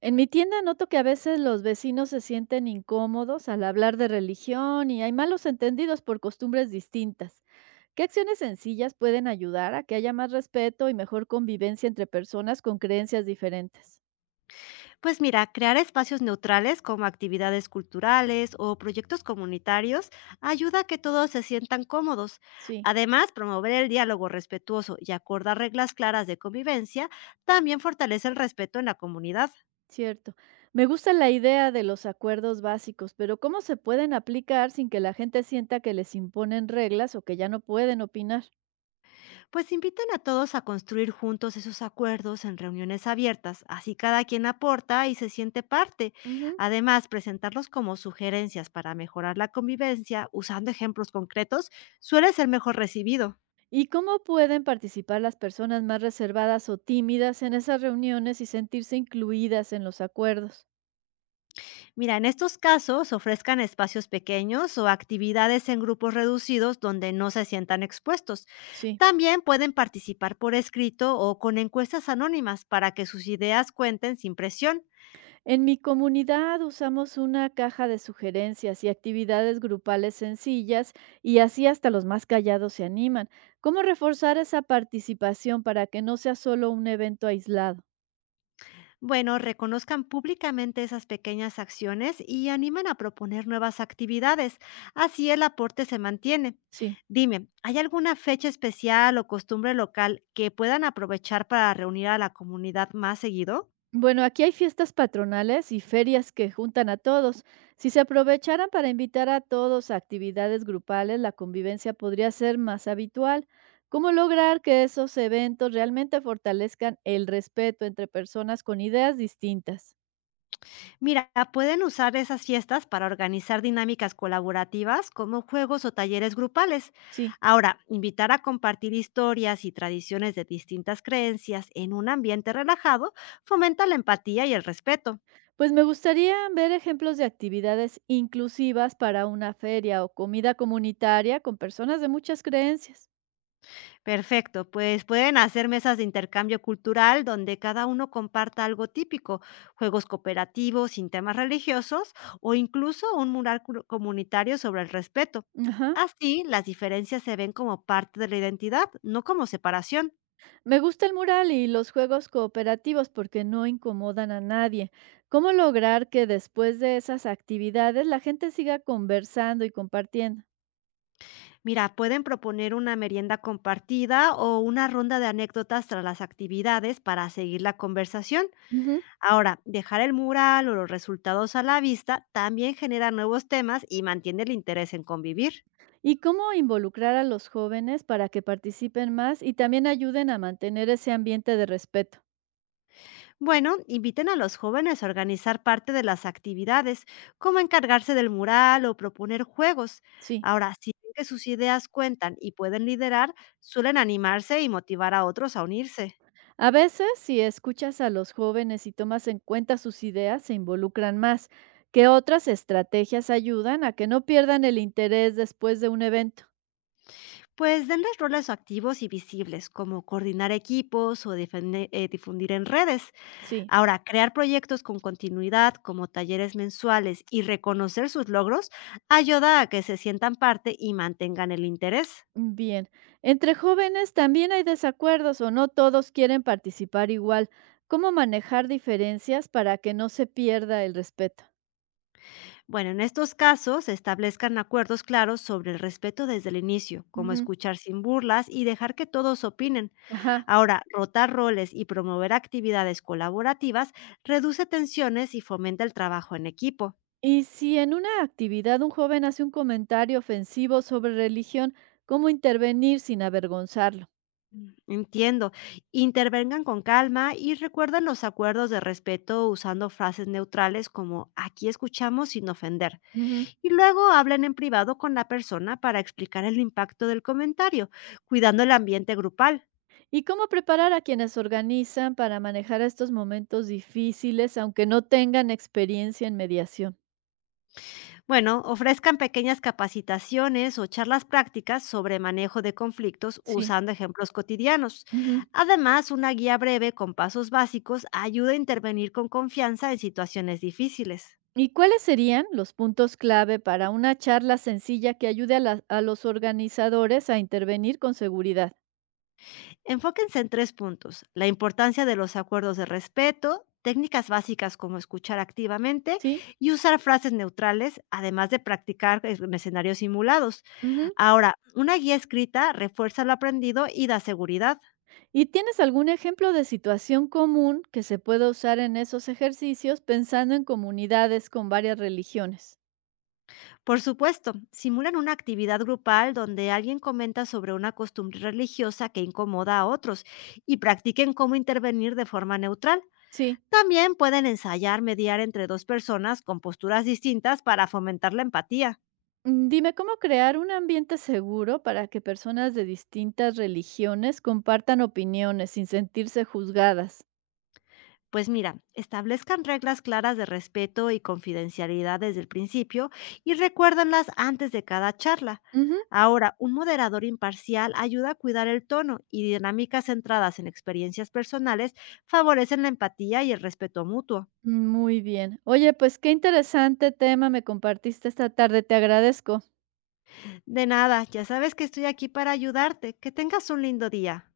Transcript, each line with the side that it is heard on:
right: En mi tienda noto que a veces los vecinos se sienten incómodos al hablar de religión y hay malos entendidos por costumbres distintas. ¿Qué acciones sencillas pueden ayudar a que haya más respeto y mejor convivencia entre personas con creencias diferentes?
left: Pues mira, crear espacios neutrales como actividades culturales o proyectos comunitarios ayuda a que todos se sientan cómodos.
right: Sí,
left: Además, promover el diálogo respetuoso y acordar reglas claras de convivencia también fortalece el respeto en la comunidad.
right: cierto. Me gusta la idea de los acuerdos básicos, pero ¿cómo se pueden aplicar sin que la gente sienta que les imponen reglas o que ya no pueden opinar?
left: Pues inviten a todos a construir juntos esos acuerdos en reuniones abiertas, así cada quien aporta y se siente parte.
right: Ujú.
left: Además, presentarlos como sugerencias para mejorar la convivencia usando ejemplos concretos suele ser mejor recibido.
right: ¿Y cómo pueden participar las personas más reservadas o tímidas en esas reuniones y sentirse incluidas en los acuerdos?
left: Mira, en estos casos ofrezcan espacios pequeños o actividades en grupos reducidos donde no se sientan expuestos.
right: Sí.
left: También pueden participar por escrito o con encuestas anónimas para que sus ideas cuenten sin presión.
right: En mi comunidad usamos una caja de sugerencias y actividades grupales sencillas y así hasta los más callados se animan. ¿Cómo reforzar esa participación para que no sea solo un evento aislado?
left: Bueno, reconozcan públicamente esas pequeñas acciones y animen a proponer nuevas actividades. Así el aporte se mantiene.
right: Sí.
left: Dime, ¿hay alguna fecha especial o costumbre local que puedan aprovechar para reunir a la comunidad más seguido?
right: Bueno, aquí hay fiestas patronales y ferias que juntan a todos. Si se aprovecharan para invitar a todos a actividades grupales, la convivencia podría ser más habitual. ¿Cómo lograr que esos eventos realmente fortalezcan el respeto entre personas con ideas distintas?
left: Mira, pueden usar esas fiestas para organizar dinámicas colaborativas como juegos o talleres grupales.
right: Sí.
left: Ahora, invitar a compartir historias y tradiciones de distintas creencias en un ambiente relajado fomenta la empatía y el respeto.
right: Pues me gustaría ver ejemplos de actividades inclusivas para una feria o comida comunitaria con personas de muchas creencias.
left: Perfecto, pues pueden hacer mesas de intercambio cultural donde cada uno comparta algo típico, juegos cooperativos sin temas religiosos o incluso un mural comunitario sobre el respeto.
right: Ajá.
left: Así, las diferencias se ven como parte de la identidad, no como separación.
right: Me gusta el mural y los juegos cooperativos porque no incomodan a nadie. ¿Cómo lograr que después de esas actividades la gente siga conversando y compartiendo?
left: Mira, pueden proponer una merienda compartida o una ronda de anécdotas tras las actividades para seguir la conversación.
right: Ujú.
left: Ahora, dejar el mural o los resultados a la vista también genera nuevos temas y mantiene el interés en convivir.
right: ¿Y cómo involucrar a los jóvenes para que participen más y también ayuden a mantener ese ambiente de respeto?
left: Bueno, inviten a los jóvenes a organizar parte de las actividades, como encargarse del mural o proponer juegos.
right: Sí.
left: Ahora, si ven que sus ideas cuentan y pueden liderar, suelen animarse y motivar a otros a unirse.
right: A veces, si escuchas a los jóvenes y tomas en cuenta sus ideas, se involucran más. ¿Qué otras estrategias ayudan a que no pierdan el interés después de un evento?
left: Pues denles roles activos y visibles, como coordinar equipos o difundir en redes.
right: Sí.
left: Ahora, crear proyectos con continuidad, como talleres mensuales y reconocer sus logros, ayuda a que se sientan parte y mantengan el interés.
right: Bien, entre jóvenes también hay desacuerdos o no todos quieren participar igual. ¿Cómo manejar diferencias para que no se pierda el respeto?
left: Bueno, en estos casos se establezcan acuerdos claros sobre el respeto desde el inicio, como
right: Ujú.
left: escuchar sin burlas y dejar que todos opinen.
right: Ajá.
left: Ahora, rotar roles y promover actividades colaborativas reduce tensiones y fomenta el trabajo en equipo.
right: Y si en una actividad un joven hace un comentario ofensivo sobre religión, ¿cómo intervenir sin avergonzarlo?
left: Mm. Entiendo. Intervengan con calma y recuerden los acuerdos de respeto usando frases neutrales como aquí escuchamos sin ofender.
right: Ujú.
left: Y luego hablen en privado con la persona para explicar el impacto del comentario, cuidando el ambiente grupal.
right: ¿Y cómo preparar a quienes organizan para manejar estos momentos difíciles, aunque no tengan experiencia en mediación?
left: Bueno, ofrezcan pequeñas capacitaciones o charlas prácticas sobre manejo de conflictos
right: Sí.
left: usando ejemplos cotidianos. Además, una guía breve con pasos básicos ayuda a intervenir con confianza en situaciones difíciles.
right: ¿Y cuáles serían los puntos clave para una charla sencilla que ayude a los organizadores a intervenir con seguridad?
left: Enfóquense en tres puntos, la importancia de los acuerdos de respeto, técnicas básicas como escuchar activamente
right: ¿Sí?
left: y usar frases neutrales, además de practicar en escenarios simulados.
right: Ujú.
left: Ahora, una guía escrita refuerza lo aprendido y da seguridad.
right: ¿Y tienes algún ejemplo de situación común que se pueda usar en esos ejercicios pensando en comunidades con varias religiones?
left: Por supuesto, simulan una actividad grupal donde alguien comenta sobre una costumbre religiosa que incomoda a otros y practiquen cómo intervenir de forma neutral.
right: Sí.
left: También pueden ensayar mediar entre dos personas con posturas distintas para fomentar la empatía.
right: Mm, dime cómo crear un ambiente seguro para que personas de distintas religiones compartan opiniones sin sentirse juzgadas.
left: Pues mira, establezcan reglas claras de respeto y confidencialidad desde el principio y recuérdanlas antes de cada charla. Ahora, un moderador imparcial ayuda a cuidar el tono y dinámicas centradas en experiencias personales favorecen la empatía y el respeto mutuo.
right: Muy bien. Oye, pues qué interesante tema me compartiste esta tarde, te agradezco.
left: De nada, ya sabes que estoy aquí para ayudarte. Que tengas un lindo día.